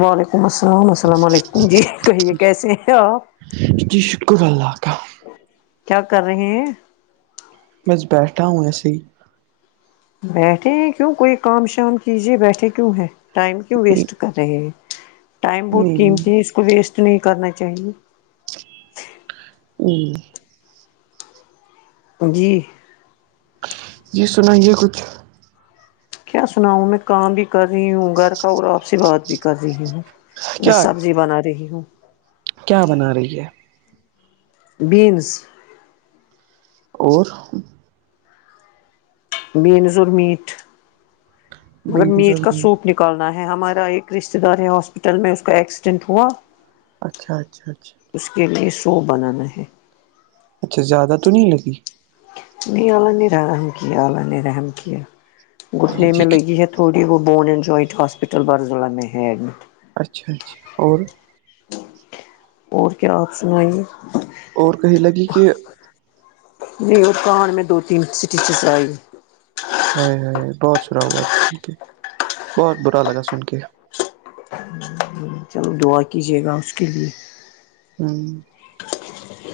وعلیکم السلام علیکم جی کہیے کیسے ہیں اپ ات شکر اللہ کااں کیا کر رہے ہیں میںس بیٹھا ہوں ایسے ہی بیٹھے ہیں کیوں کوئی کام شام کیجیے بیٹھے کیوں ہے ٹائم کیوں نہیں ویسٹ کر رہے ٹائم بہت نہیں قیمتی ہے اس کو ویسٹ نہیں کرنا چاہیے ہوں جی یہ سنا یہ کچھ کیا سناؤوں میں کام بھی کر رہی ہوں گھر کا اور آپ سے بات بھی کر رہی ہوں میں کیا سبزی بنا رہی ہوں کیا بنا رہی ہے بینس اور بینز اور میٹ مگر بینز میٹ اور کا نہیں سوپ ن نکالنا ہے ہمارا ایک رشتے دار ہے ہاسپٹل میں اس کا ایکسیڈینٹ ہوا اچھا اچھا اچھا اس کے لیے سو بنانا ہے اچھا زیادہ تو نہیں لگی جی اللہ نے رحم کیا جی جی اسی لیے تھوڑی وہو bone and joint hospital Barzulla میں ہے ایڈمٹ اچھا اچھا اور اور کیا آپشن ہوئیے اور کہی لگی کہ یہ پان میں دو تین سٹی سےز آئی ہاں ہاں بہت سرا ہوا سن کے بہت برا لگا سن کے چلو دعا کیجیے گا اس کے لیے ہاں [inaudible]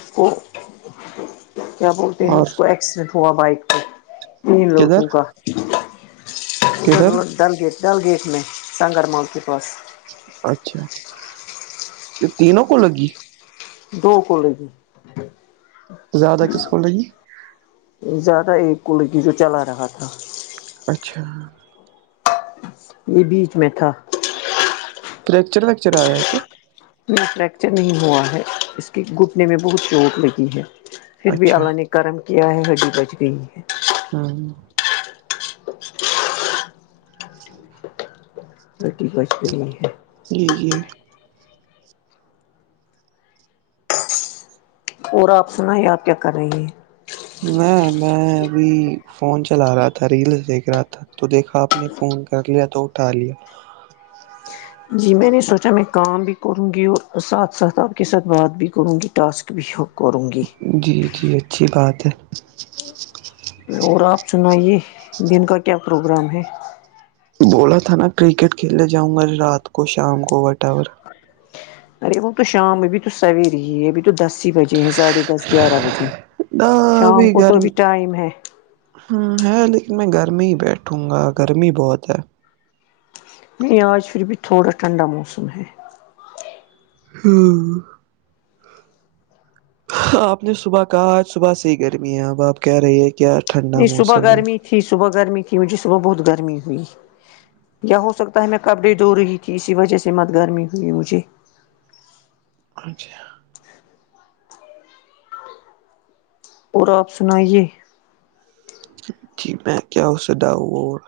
اس کو کیا بولتے ہیں اور اس کو ایکسیڈنٹ ہوا بائک پہ تین کدھر لوڑکک ادھر کدھر ڈل گیٹ ڈل گیٹ میں سنگر مال کے پاس اچھا تینوں کو لگی دو کلے کیی زیادہ کسکول رہی ہے زیادہ ایک کو لڑکی تو چلا رہا تھا اچھا یہ بیچ میں تھا کریکچر ویکچر آیا ہے کیا میں فریکچر نہیں ہوا ہے اس کے گھٹنے میں بہت چوٹ لگی ہے پھر بھی اچھا آلہ نے کرم کیا ہے ہڈی بچ گئی ہے ہاں تھرٹی بچ گئی ہے جی جی اور آپ سن ہے آپ کیا کر رہی ہیں میں میں ابھی فون چلا رہا تھا ریلس دیکھ رہا تھا تو دیکھا آپ نے فون کر لیا تو اٹھا لیا جی میں نے سوچا میں کام بھی کروں گی اور ساتھ ساتھ آپ کے ساتھ بات بھی کروں گی ٹاسک بھی ہو کرورنگی جی جی اچھی بات ہے اور آپ سنائیے دن کا کیا پروگرام ہے بولا تھا نا کرکٹ کھیلنے جاؤں گا رات کو شام کو وٹاور اچ ارے وہ تو شام ابھی تو سویر ہی ہے ابھی تو دس ہی بجے ہیں ساڑھے دس گیارہ بجے شام ابھی کو گھر تو بھی ٹائم ہے ہے لیکن میں گھر میں ہی بیٹھوں گا گرمی بہت ہے نہیں آج پھر بھی تھوڑا ٹھنڈا موسم ہے ہوں آپ نے صبح کہا آج صبح سےحی گرمی ہے اب آپ کہہ رہی ہیں کیا ٹھنڈا نہیں صبح موسم ہے گرمی تھی صبح گرمی تھی مجھے صبح بہت گرمی ہوئی یا ہو سکتا ہے میں کپڑے دھ رہی تھی اسی وجہ سے مت گرمی ہوئی مجھے اچھا اور آپ سنائیے جی میں کیا ہو س داؤ اور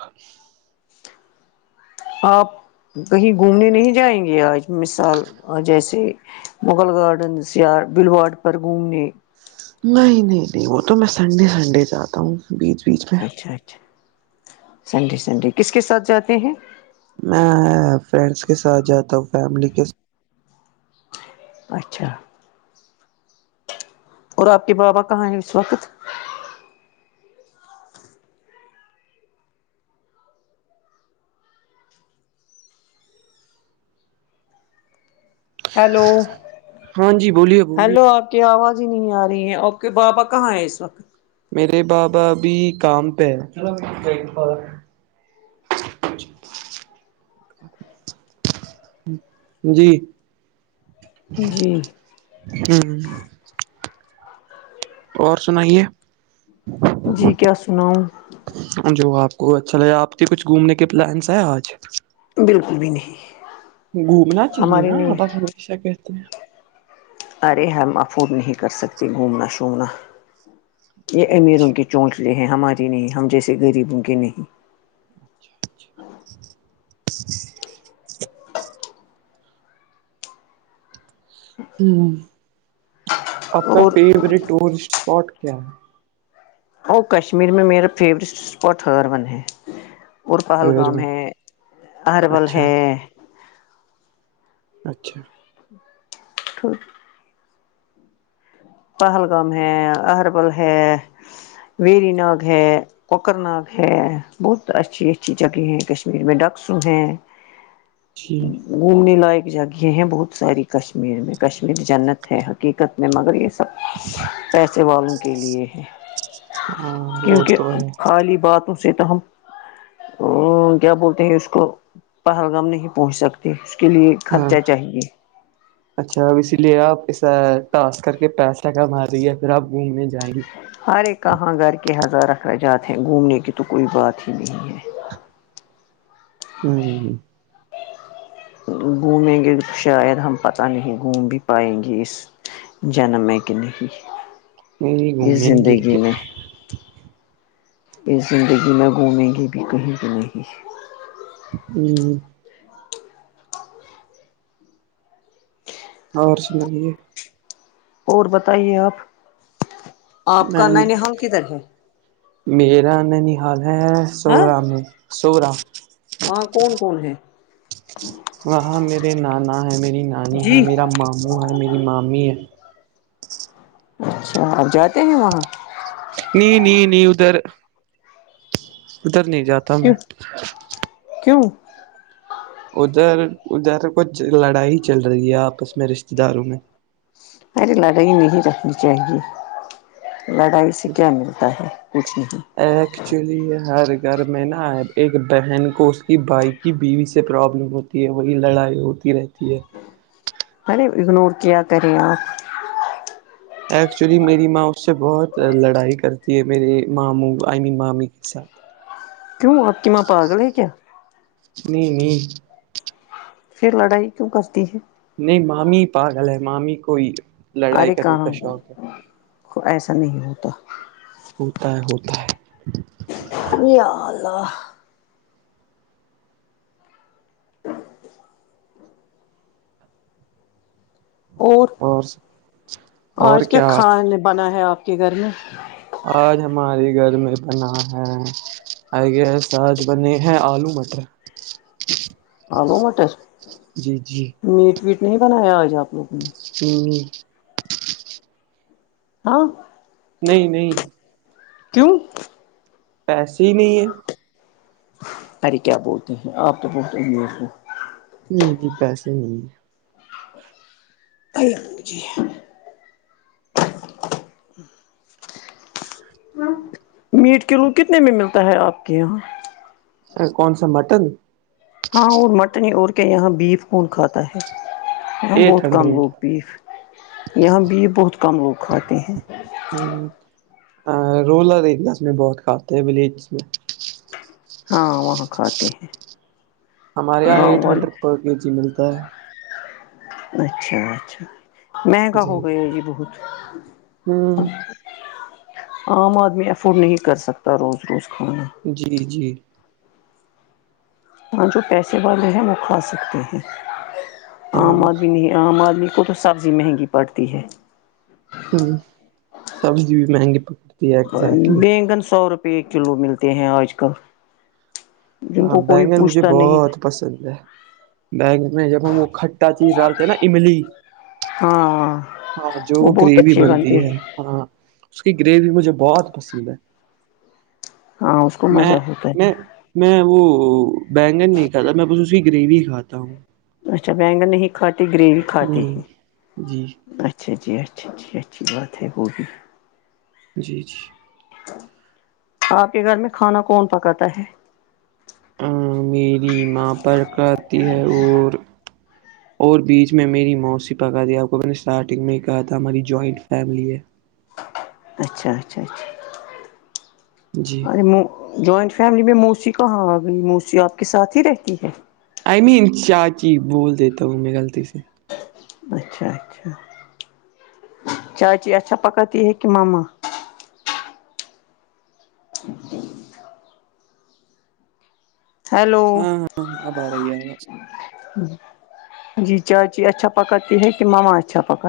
آپ کہیں گھومنے نہیں جائیں گے آج مثال جیسے مغل گارڈنز یا بلواڑ پر گھومنے نہیں نہیں نہیں وہ تو میں سنڈے سنڈے جاتا ہوں بیچ بیچ میں اچھا اچھا سنڈے سنڈے کس کے ساتھ جاتے ہیں میں فرینڈس کے ساتھ جاتا ہوں فیملی کے اچھا اور آپ کے بابا کہاں ہے اس وقت ہیلو ہاں جی بولیے بولیے کہ آواز ہی نہیں آ رہی ہے اوکے بابا کہاں ہے اس وقت میرے بابا ا بھیھی کام پہ ہے اچھ جی جی ہوں اور سنائیے جی کیا سناؤ جو آپ کو اچھا لگےا آپ کے کچھ گھومنے کے پلانس ہے آج بالکل بھی نہیں گھومنا چاہیے ہمارے نا لیے آپ آپ ہمیشہ کہتے ہیں ارے ہم افورڈ نہیں کر سکتے گھومنا شومنا یہ اچھا امیروں اچھا کی چونچ لے ہیں ہماری نہیں ہم جیسے غریبوں کے نہیں اچا ہ آپ کا اور فیورٹ ٹورسٹ اسپاٹ کیا ہے اور کشمیر میں میرا فیورٹ اسپاٹ ہر ون ہے اور پہلگام ہے اربول اچھا ہے اچھا تو پہلگام ہے اہربل ہے ویری ناگ ہے کوکر ناگ ہے بہت اچھی اچھی جگہ ہیں کشمیر میں ڈاکسو ہیں ج ٹھیک گھومنے لائق جگہیں ہیں بہت ساری کشمیر میں کشمیر جنت ہے حقیقت میں مگر یہ پیسے والوں کے لیے ہے ہاں وہ کیونکہ تو ہے خالی باتوں سے تو ہم ا کیا بولتے ہیں اس کو پہلگام نہیں پہنچ سکتا اس کے لیے ہاں خرچہ چاہیے اچھا اب اسی لیے آپ اسا ٹاسک کر کے پیسہ کما رہیے پھر آپ گھومنے جائیں گے ہرے کہاں گھر کے ہزار اخراجات ہیں گھومنے کی تو کوئی بات ہی نہیں ہے ہوں گھومیں گے شاید ہم پتہ نہیں گھوم بھی پائیں گے اس جنم ہے کہ نہیں نہیں اس گھومیں گے زندگی کیا میں یہ زندگی نہ گھومیں گے بھی کہیں بھی نہیں ہی اور سنائیے اور بتائیے آپ آپ میں کا نین حال کدھر ہے میرا ننحال ہے ہاں سوورہ میں سوورا وہاں کون کون ہے ہاں میرے نانا ہے میری نانی ہے جی میرا ماموں ہے میری مامی ہے اچھا آپ جاتے ہیں وہاں نہیں نہیں نہیں ادھر ادھر نہیں جاتا کی میں کیوں ادھر ادھر کچھ لڑائی چل رہی ہے آپس میں رشتے داروں میں ارے لڑائی نہیں رکھنی چاہیے لڑائی اس سے کیا ملتا ہے کچھ نہیں ایکچولی ہر گھر میں نا ایک بہن کو اس کی بائک کی بیوی سے پرابلم ہوتی وہی لڑائی ہوتی رہتی ہے میں نے اگنور کیا کریں آپ ایکچولی میری ماں اس سے بہت لڑائی کرتی ہے میرے ماموں آئی می مامی کے ساتھ کیوں آپ کے ما پاگل ہے کیا نہیں نہیں پھر لڑائی کیوں کرتی ہے نہیں مامی پاگل ہے مامی کوئی لڑائی ارے کرنے کہاں کا شوق ہے ایسا نہیں ہوتا ہوتا ہے ہوتا ہے یالہلہ ہاں اور آج کیا کھانے بنا ہے آپ کے گھر میں آج ہمارے گھر میں بنا ہے آے ساج بنی ہ آلو مٹر آ لو م جی جی میٹ ویٹ نہیں بنایا آج آپ لوگ نے ہوں ہاں نہیں نہیں کیوں پیسے ہی نہیں ہے ارے کیا بولتے ہیں آپ تو بولتے ہیں میں نہیں نہیں بسے نہیں پی جی میٹ کلو کتنے میں ملتا ہے آپ کے یہاں ا کون سا مٹن ہاں اور مٹن اور کے یہاں بیف کون کھاتا ہے یہاں ایٹ بہت کم ہنڈریڈ لوگ بی یہاں بھیف بہت کم لوگ کھاتے ہیں ہ رورل ایریاز میں بہت کھاتے ہیں ولیجز میں ہاں وہاں کھاتے ہیں ہمارے یہاں گاؤں ایٹ والے ہنڈریڈ پر کے جی ملتا ہے اچھا اچھا مہنگا ہو گیا ہے جی بہت ہوں عام آدمی افورڈ نہیں کر سکتا روز روز کھانا جی جی ہاں جو پیسے والے ہیں وہ کھا سکتے ہیں ہاں عام آدمی نہیں عام آدمی کو تو سبزی مہنگی پڑتی ہے ہوں سبزی بھی مہنگی پک بیگن سو روپئے ایک کلو ملتے ہیں آج کل جن ہاں کو کوئی بینگن مجھے پوچھتا نہیں بہت پسند ہے بیگ میں جب ہم وہ کھٹا چیز ڈالتے ہیں نا املی ہاں آاں جو وہ بہت گریوی اچھے بنتی بنتے ہیں ہے ہاں اس کی گریوی مجھے بہت پسند ہے ہاں اس کو میں مزہ ہوتا ہے میں میں وہ بینگن نہیں کھاتا میں بس اس کی گریوی کھاتا ہوں اچھا بینگن نہیں کھات گریوی کھاتاتی ہی نہیں جی اچھا جی اچھا جی اچھی بات ہے وہ بھی جی جی آپ کے گھر میں کھانا کون پکاتا ہے میری ماں پر کہتی ہے اور اور بیچ میں میری موتسیی پکا دی آپ کو میں نے اسٹارٹنگ میں ہی کہا تھا ہماری جوائنٹ فیملی ہے اچھا اچھا اچھا جی اور جوائنٹ فیملی میں موسی کہاں آ گئی موسی آپ کے ساتھ ہی رہتی ہے آئی مین چاچی بول دیتا ہوں میں غلطی سے اچھا اچھا چاچی اھا پک ت ہے کہ ماما ہیلو ہاں ہاں ہاں اب آ رہی ہے بس ہاں جی چاچی اچھا پکت ت ہے کہ مما اچھا پکا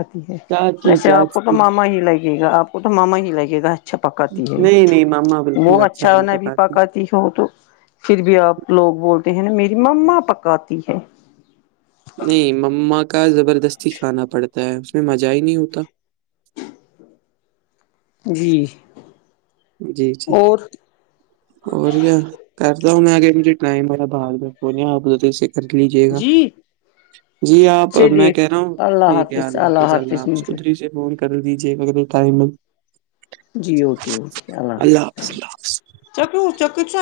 چاچی ویسے آپ کو تو چاچی ماما ہی لگے گا آپ کو تو ماما ہی لگے گا اچھا پکاتی ہے نہیں نہیں مما وہ بالکل اچھا نہیں ن بھی پکاتی ہ تو پھر بھی آپ لوگ بولتے ہیں نا میری مما پکاتی ہے نہیں مما کا زبردستی کھانا پڑتا ہے اس میں مزہ ہی نہیں ہوتا جی جی جی اور اوروریا کرتا ہوں میں آگ مجھے ائم میرا باغ آپ سے کر لیجیے گا جی جی آپ میں چلیے کہہ رہا ہوں اللہ ٹھیک ہے حافظ اللہ حفظ اللہ حافظ آپ مجھے سدھری سے فون کر دیجیے ایرے ٹائم جی اوکے اوکے اللہ حافظ اللہ حافظ حافظ